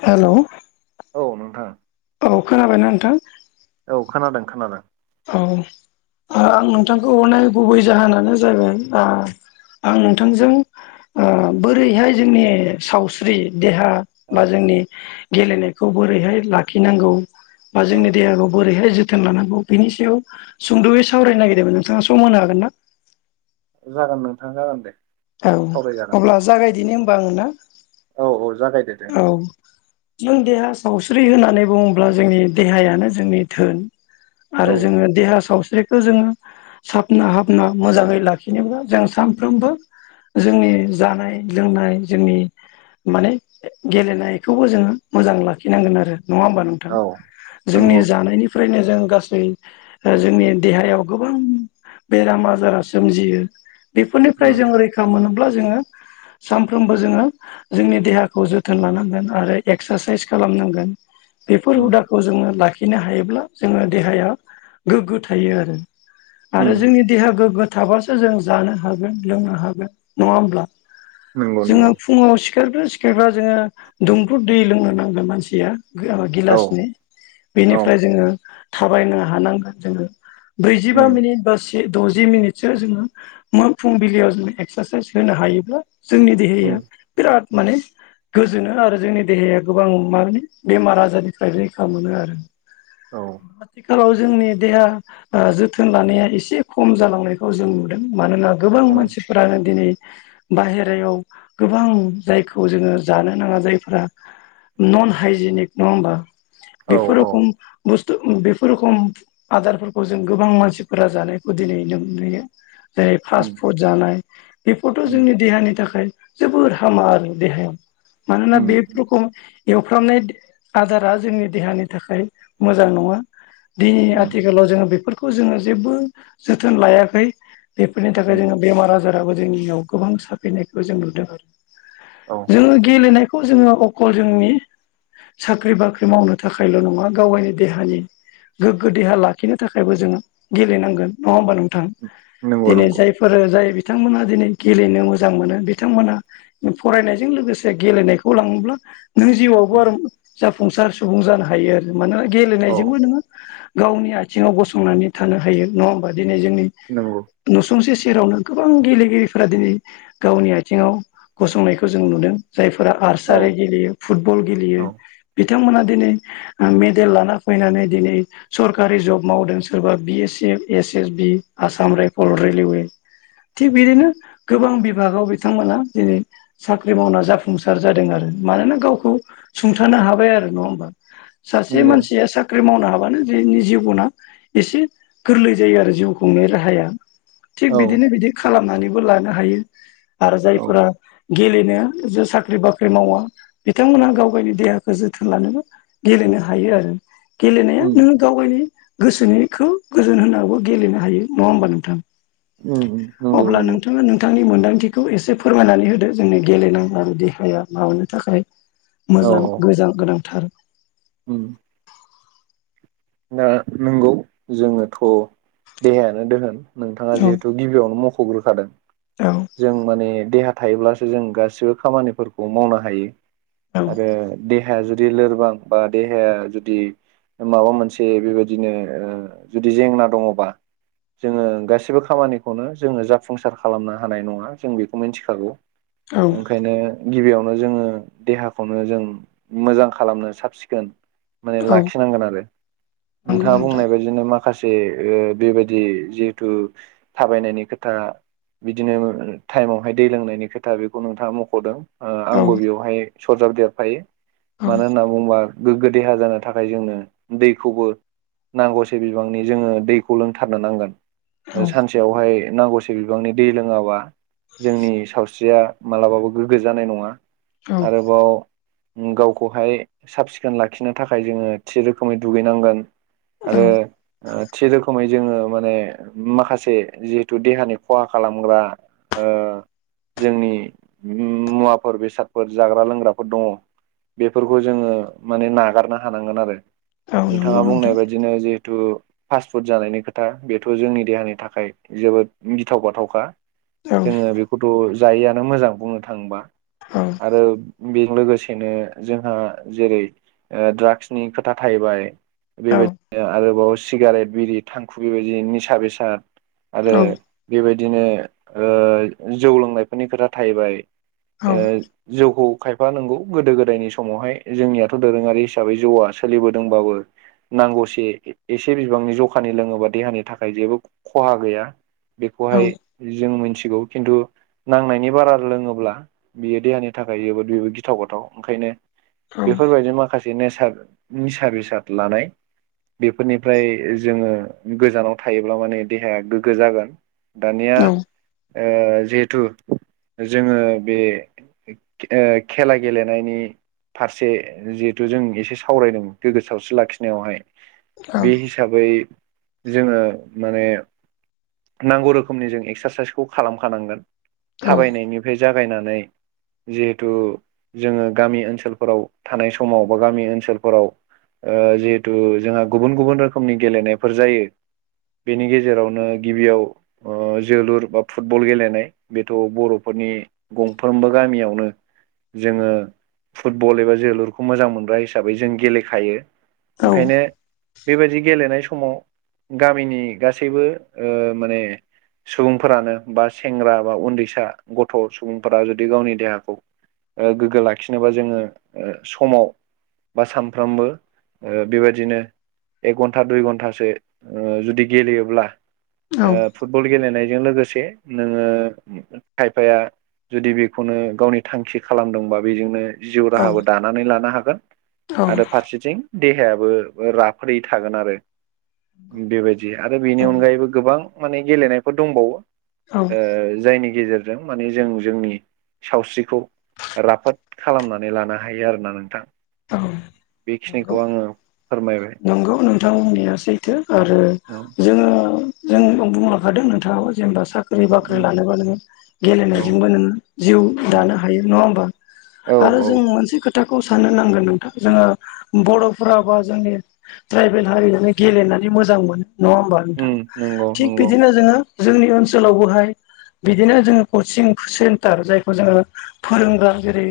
हेल' औ नोंथां। औ खोनाबायना नोंथां? औ खोनादों खोनादों। औ आं नोंथांखौ हरनाय गुबै जाहोनानो जाबाय [unintelligible] आं नोंथांजों बोरैहाय जोंनि सावस्रि देहा औ बा जोंनि गेलेनायखौ बोरैहाय लाखिनांगौ बा औ जोंनि देहाखौ बोरैहाय जो थोन लानांगौ बेनि सायाव सुंद'यै सावरायनो नागिरदोंमोन नोंथाङा सम होनो हागोन ना? जागोन नोंथां जागोन दे। औ सावरायजागोन अब्ला जागायदिनि होमबा आङो ना? औ औ जागायदो। दे औ नोंथां जों देहा सावस्रि होननानै बुङोब्ला जोंनि देहायानो जोंनि धोन औ आरो जोंङो देहा सावस्रि खौ जोङो साबना हाबना मोजांङै लाखिनोब्ला जों सानफ्रोमबो जोंनि जानाय लोंनाय जोंनि माने गेलेनायखौबो जोङो मोजां लाखिनांगोन आरो नङा होमबा नोंथां? औ जोंनि नंगौ जानायनिफ्रायनो जों गासै जोंनि देहायाव गोबां बेराम आजारा सोमजियो उम बेफोरनिफ्राय जों रैखा मोनोब्ला जोङो सानफ्रोमबो जोङो जोंनि देहा खौ जोथोन लानांगोन आरो एक्सारसाइस खालामनांगोन बेफोर उम हुदाखौ जोंङो लाखि नो हायोब्ला जोंङो देहाया गोग्गो थायो आरो उम आरो जोंनि देहा गोग्गो थाब्लाासो जों जानो हागोन लोंनो हागोन नङा होमब्ला? नंगौ जोंङो नंगौ फुङाव सिखारग्रो सिखारग्रा जोङो दुंब्रुद दै लोंनो नांगोन मानसिया औ गिलासनि औ बेनिफ्राय जोंङो थाबायनो हानांगोन जोंङो ब्रैजिबा उम मिनिट बास द'जि मिनिटसो जोङो फुंबिलियाव जोंङो एक्सारसाइस होनो हायोब्ला जोंनि उम देहाया बिराद माने गोजोनो आरो जोंनि देहाया गोबां माने बेमार आजारनिफ्राय रैखा मोनो आरो। औ आथिखालाव जोंनि देहा जोथोन लानाया एसे खम जालांनायखौ जों नुदों मानोना गोबां उम मानसिफोरानो दिनै बाहेरायाव गोबां जाय खौ जोंङो जानो नाङा जायफोरा नन हाइजेनिक नङा होमबा औ बेफोर औ रखम बुस्थु बेफोर रखम आदारफोरखौ जों गोबां मानसिफोरा जानायखौ दिनै नुयो जेरै फास्ट उम फुड जानाय बेफोरथ' उम जोंनि देहानि थाखाय जोबोर हामा आरो देहायाव मानोना उम बेफोरखौ एवफ्रामनाय आदारा जोंनि देहानि थाखाय मोजां नङा दिनै उम आथिखालाव जोङो बेफोरखौ जोङो जेबो जोथोन लायाखै बेफोरनि थाखाय उम जोङो बेमार आजाराबो जोंनियाव गोबां साफैनायखौ जों नुदों आरो। औ जोंङो गेलेनायखौ जोंङो अकल जोंनि साख्रि बाख्रि मावनो थाखायल' नङा गाव गावनि देहानि गोग्गो देहा लाखिनो थाखायबो जोङो गेलेनांगोन नङा होमबा नोंथां? नंगौ दिनै नंगौ जाय फोर जाय बिथांमोना दिनै गेलेनो मोजां मोनो बिथांमोना फरायनाय जों लोगोसे गेलेनायखौ लाङोब्ला नों जिउआवबो उम आरो जाफुंसार सुबुं जानो हायो आरो मानोना औ गेलेनायजोंबो नोङो गावनि आथिङाव गसंनानै थानो हायो नङा होमबा दिनै जोंनि नंगौ नुसुंसे सेरावनो गोबां गेलेगिरिफोरा दिनै गावनि आथिङाव गसंनाय खौ जों नुदों जायफोरा औ आर्सारि गेलेयो, फुटबल गेलेयो औ बिथांमोना दिनै मेडेल लाना फैनानै दिनै सरकारि जब मावदों सोरबा B S F, S S B, Assam rifle, railway थिग बिदिनो गोबां बिभागाव बिथांमोना दिनै साख्रि मावना जाफुंसार जादों आरो मानोना गावखौ सुंथानो हाबाय आरो नङा होमबा? सासे नंगौ मानसिया सा साख्रि मावनो हाबानो जोंनि जिबना एसे गोरलै जायो आरो जिउ खुंनाय राहाया। थिग औ बिदिनो बिदि खालामनानैबो लानो हायो आरो औ जायफोरा गेलेनो जे साख्रि बाख्रि मावा बिथांमोना गाव गावनि देहाखौ जोथोन लानोबो गेलेनो हायो आरो गेलेनो उम नोंङो गावगायनि गोसोनिखौ गोजोन होनांगौ गेलेनो हायो नंङा होमबा नोंथां? उम उम। नंगौ अब्ला नंगौ नोंथांङा नोंथांनि मोनदांथिखौ एसे फोरमायनानै होदो। जोंनि गेलेनां आरो देहाया माबानो थाखाय औ मोजां औ गोजान गोनांथार। उम दा नंगौ जोंङोथ' देहायानो दोहोन नोंथांङा औ जिहेथु गिबियावनो मख'ग्रोखादों। औ जों माने देहा थायोब्लासो जों गासिबो खामानिफोरखौ मावनो हायो। औ आरो देहाया जुदि लोरबां बा देहाया जुदि माबा मोनसे ए बेबायदिनो जुदि जेंना दंङबा जोंङो गासिबो खामानिखौनो जोंङो जाफुंसार खालामनो हानाय नंङा जों बेखौ मिथिखागौ। औ ओंखायनो गिबियावनो जोंङो देहाखौनो जों मोजां खालामनो साबसिखोन माने औ लाखिनांगोन आरो नंगौ नोंथांङा नोंथां बुंनाय बायदि बिदिनो माखासेओ बेबायदि जिहेथु थाबायनायनि खोथा बिदिनो टाइमावहाय दै लोंनायनि खोथा बेखौ नोंथांङा मख'दों। औ आंबो बेवहाय सरजाब देरफायो औ मानो होनना बुंङोबा गोग्गो देहा जानो थाखाय जोंनो दै खौबो नांगौसे बिबांनि जों दैखौ लोंथारनो नांगोन औ सानसे बेवहाय नांगौसे बिबांनि दै लोंङाबा जोंनि सावस्रिया मालाबाबो गोग्गो जानाय नंङा औ आरोबाव गावखौहाय साब सिखोन लाखिनो थाखाय जोंङो थि रोखोमै दुगैनांगोन। औ आरो थि रोखोमै जोंङो माने माखासे जिहेथु देहानि खहा खालामग्रा ओ जोंनि मुवाफोर बेसादफोर जाग्रा लोंग्राफोर दङ। बेफोरखौ जोंङो माने नागारनो हानांगोन आरो। औ नोंथांङा नंगौ बुंनाय नोंथां बायदिनो जिहेथु फास्ट फुड जानायनि खोथा बेथ' जोंनि देहानि थाखाय जोबोद गिथाव बाथावखा। औ जोंङो बेखौथ' जायिआनो मोजां बुंनो थांङोबा। [unintelligible] आरो बेजों लोगोसेनो जोंहा जेरैओ दाड्राग्सनि खोथा था हायबाय औ बेबायदिनो आरोबाव सिगारेट बिरि थांखु बेबायदि निसा बेसाद आरो औ बेबायदिनो ओ जौ लोंनायफोरनि खोथा थाहैबाय। औ ओ जौखौ खायफा नांगौ गोदो गोदायनि समावहाय जोंनियाथ' दोरोंङारि हिसाबै जौआसो सोलिबोदोंबाबो नांगौसे एसे बिबांनि जखानि लोंङोबा देहानि थाखाय जेबो खहा गैया। औ बेखौहाय जों मिथिगौ खिन्थु नांनायनि बारा लोंङोब्ला बियो देहानि थाखाय जोबोद बेबो गिथाव बाथाव ओंखायनो बेफोरबायदि माखासे निसा- निसा बेसाद लानाय बेफोरनिफ्राय जोंङो गोजानाव थायोब्ला माने देहाया गोग्गो जागोन। दानिया जिहेथु जोंङो बे ओ खेला गेलेनायनि फारसे जिहेथु जों एसे सावरायदों गोग्गो सावस्रि लाखिनायावहाय बे हिसाबै हिसाबै जोंङो माने नांगौ रोखोमनि जों एक्सारसाइसखौ खालामखानांगोन थाबायनायनि बे जागायनानै जिहेथु जोङो गामि ओनसोलफोराव थानाय समाव बा गामि ओनसोल फोराव ओ जिहेतु जोंहा गुबुन गुबुन रोखोमनि गेलेनायफोर जायो बेनि गेजेरावनो गिबियाव ओ जोलुर बा फुटबल गेलेनाय बेथ' बर'फोरनि गंफ्रोमबो गामियावनो जोङो फुटबल एबा जोलुरखौ मोजां मोनग्रा हिसाबै जों गेलेखायो ओंखायनो बेबायदि गेलेनाय समाव गामिनि गासैबो ओ माने सुबुंफोरानो बा सेंग्रा बा उन्दैसा गथ' सुबुंफोरा जुदि गावनि देहाखौ ओ गोग्गो लाखिनोबा जोङो समाव बा साम फ्रोमबो ओ बेबायदिनो एक घन्टा दुइ घन्टासो ओ जुदि गेलेयोब्ला ओ फुटबल गेलेनायजों लोगोसे नोङो खायफाया जुदि बेखौनो गावनि थांखि खालामदोंबा बेजोंनो जिउ राहाबो दानानै लानो हागोन औ आरो फारसेथिं देहायाबो राफोदै थागोन आरो। बेबायदि आरो बेनि अनगायैबो गोबां माने गेलेनायफोर दंबावो औ औ ओ जायनि गेजेरजों माने जों जोंनि सावस्रिखौ राफोद खालामनानै लानो हायो आरोना नोंथां। औ बेखिनिखौ आङो फोरमायबाय नंगौ नोंथां बुंनाया सैथो आरो औ जोङो जों बुंलांखादों नोंथाङाबो जेनेबा सा ख्रि बाख्रि लानोबा नोङो औ गेलेनायजोंबो नोङो जिउ दानो हायो नङा होमबा। औ आरो औ जों मोनसे खोथाखौ साननो नांगोन नोंथां जोङो बर'फोरा बा जोंनि ट्राइबेल हारि नालाय गेलेनानै मोजां मोनो नङा होमबा नोंथां उम नंगौ थिग नंगौ बिदिनो जोङो जोंनि ओनसोलावबोहाय बिदिनो जोंङो कचिं सेन्टार जायखौ जोङो फोरोंग्रा जेरै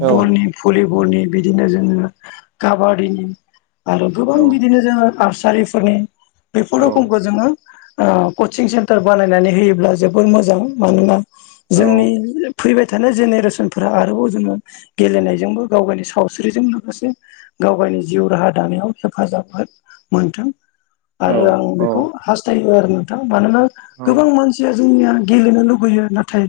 औ भलिबलनि बिदिनो जोङो काबादिनि आरो गोबां औ बिदिनो जोङो आर्सारिफोरनि बेफोर औ रोखोमखौ जोङो ओ कचिं सेन्टार बानायनानै होयोब्ला जोबोर मोजां मानोना औ जोंनि फैबाय थानाय जेनेरेसनफोरा आरोबाव जोङो गेलेनायजोंबो गाव गायनि सावस्रिजों लोगोसे गाव गायनि जिउ राहा दानायाव हेफाजाब हो-मोनथों औ आरो आं औ बेखौ हास्थायो आरो मानोना औ गोबां मानसिया जोंनिया गेलेनो लुुबैयो नाथाय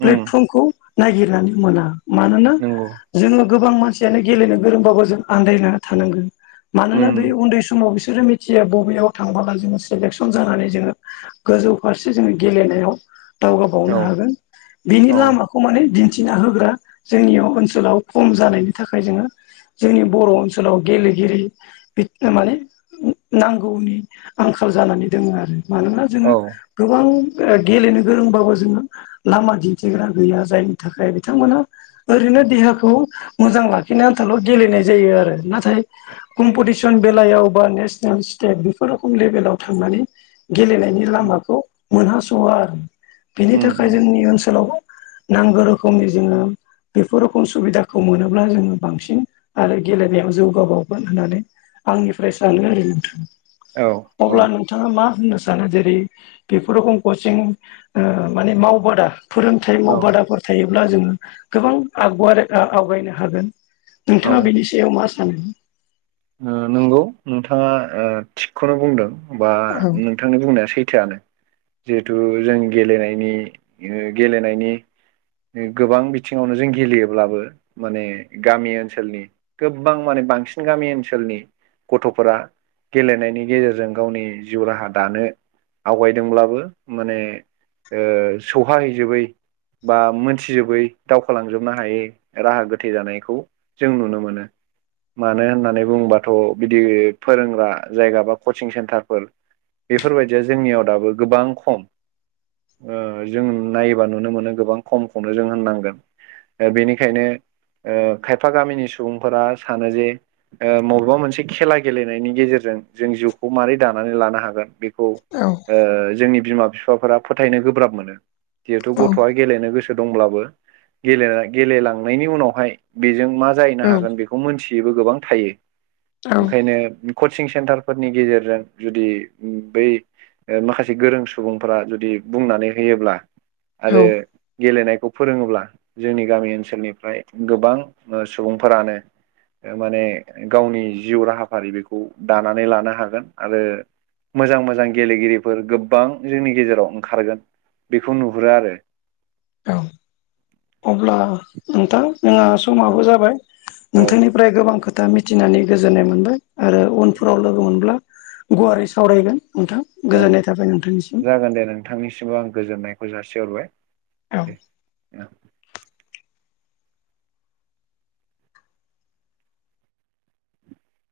उम प्लेटफर्मखौ नागिरनानै मोना मानोना नंगौ जोंनि गोबां मानसियानो गेलेनो गोरोंबाबो जों आन्दायना थानांगोन मानोना बे उम उन्दै समाव बिसोरो मि थियो बबेयाव थांबोला जोङो सेलेकसन जानानै जोङो गोजौ फारसे जोङो गेलेनायाव औ दावगाबावनो हागोन बिनि औ लामाखौ माने दिन्थिना होग्रा जोंनियाव ओनसोलाव खम जानायनि थाखाय जोङो जोंनि बर' ओनसोलाव गेले गिरि माने नांगौनि आंखाल जानानै दङो आरो। मानोना जोङो औ गोबां गेलेनो गोरोंबाबो जोङो लामा दिन्थिग्रा गैया जायनि थाखाय बिथांमोना ओरैनो देहाखौ मोजां लाखिनो आन्थालाव गेलेनाय जायो आरो नाथाय कम्पिटिसन बेलायाव बा नेसनेल स्टेट बेफोर रोखोम लेभेलाव थांनानै गेलेनायनि उम लामाखौ मोनहासवा बेनि थाखाय उम जोंनि ओनसोलाव नांगौ रोखोमनि जोङो बेफोर रोखम सुबिदाखौ मोनोब्ला जोङो बांसिन आरो गेलेनायाव जौगाबाव गोन होननानै आंनिफ्राय सानो आरो नोंथां। औ औ अब्ला नोंथाङा मा होननो सानो? जेरै बेफोर रोखोम कचिं ओ माने मावबा दा फोरोंथाइ औ मावबादाफोर थायोब्ला जोङो गोबां आगबाराय आवगायनो हागोन। नोंथाङा बेनि सायाव मा सानो? ओ नंगौ नोंथाङा ओ थिगखौनो बुंदों बा नों थांनि बुंनाया सैथोआनो जिहेथु जों गेलेनायनि गेलेनायनि गोबां बिथिङावनो जों गेलेयोब्लाबो माने गामि ओनसोलनि गोबां माने बांसिन गामि ओनसोल ओनसोलनि गथ'फोरा गेलेनायनि गेजेरजों गावनि जिउ राहा दानो आवगायदोंब्लाबो माने ओ सौहाहैजोबै बा मोनथिजोबै दावखोलांजोबनो हायै राहा गोथे जानायखौ जों नुनो। मानो होननानै बुंबाथ' बिदि फोरोंग्रा जायगा बा कचिं सेन्टारफोर बेफोरबायदिया जोंनियाव दाबो गोबां खम। ओ जों नायोबा नुनो मोनो गोबां खम खौनो जों होननांगोन। बेनिखायनो ओ खायफा गामिनि सुबुंफोरा सानो जे ओ मबेबा मोनसे खेला गेलेनायनि गेजेरजों जों जिउखौ माबारै दानानै लानो हागोन बेखौ औ ओ जोंनि बिमा बिफाफोरा फोथायनो गोब्राब मोनो जिहेथु औ गथ'आ गेलेनो गोसो दंब्लाबो गेले गेलेलांनायनि उनावहाय बेजों मा जाहैनो औ हागोन बेखौ मोनथियोबो गोबां थायो। औ ओंखायनो कचिं सेन्टारफोरनि गेजेरजों जुदि बै ओ माखासे गोरों सुबुंफोरा जुदि बुंनानै होयोब्ला आरो गेलेनायखौ फोरोङोब्ला जोंनि गामि ओनसोलनिफ्राय गोबां ओ सुबुंफोरानो माने गावनि जिउ राहाफारि बेखौ दानानै लानो हागोन आरो मोजां मोजां गेलेगिरिफोर गोबां जोंनि गेजेराव ओंखारगोन बेखौ नुहुरो आरो। औ अब्ला नोंथां जोंहा औ समाबो जाबाय औ नोंथांनि फ्राय गोबां खोथा मिथिनानै गोजोननाय मोनबाय आरो उनफोराव लोगो मोनब्ला गुवारै सावरायगोन नोंथां औ गोजोननाय थाबाय नोंथांनिसिम। जागोन दे नों थांनिसिमबो आं गोजोननायखौ जासिहरबाय। औ औ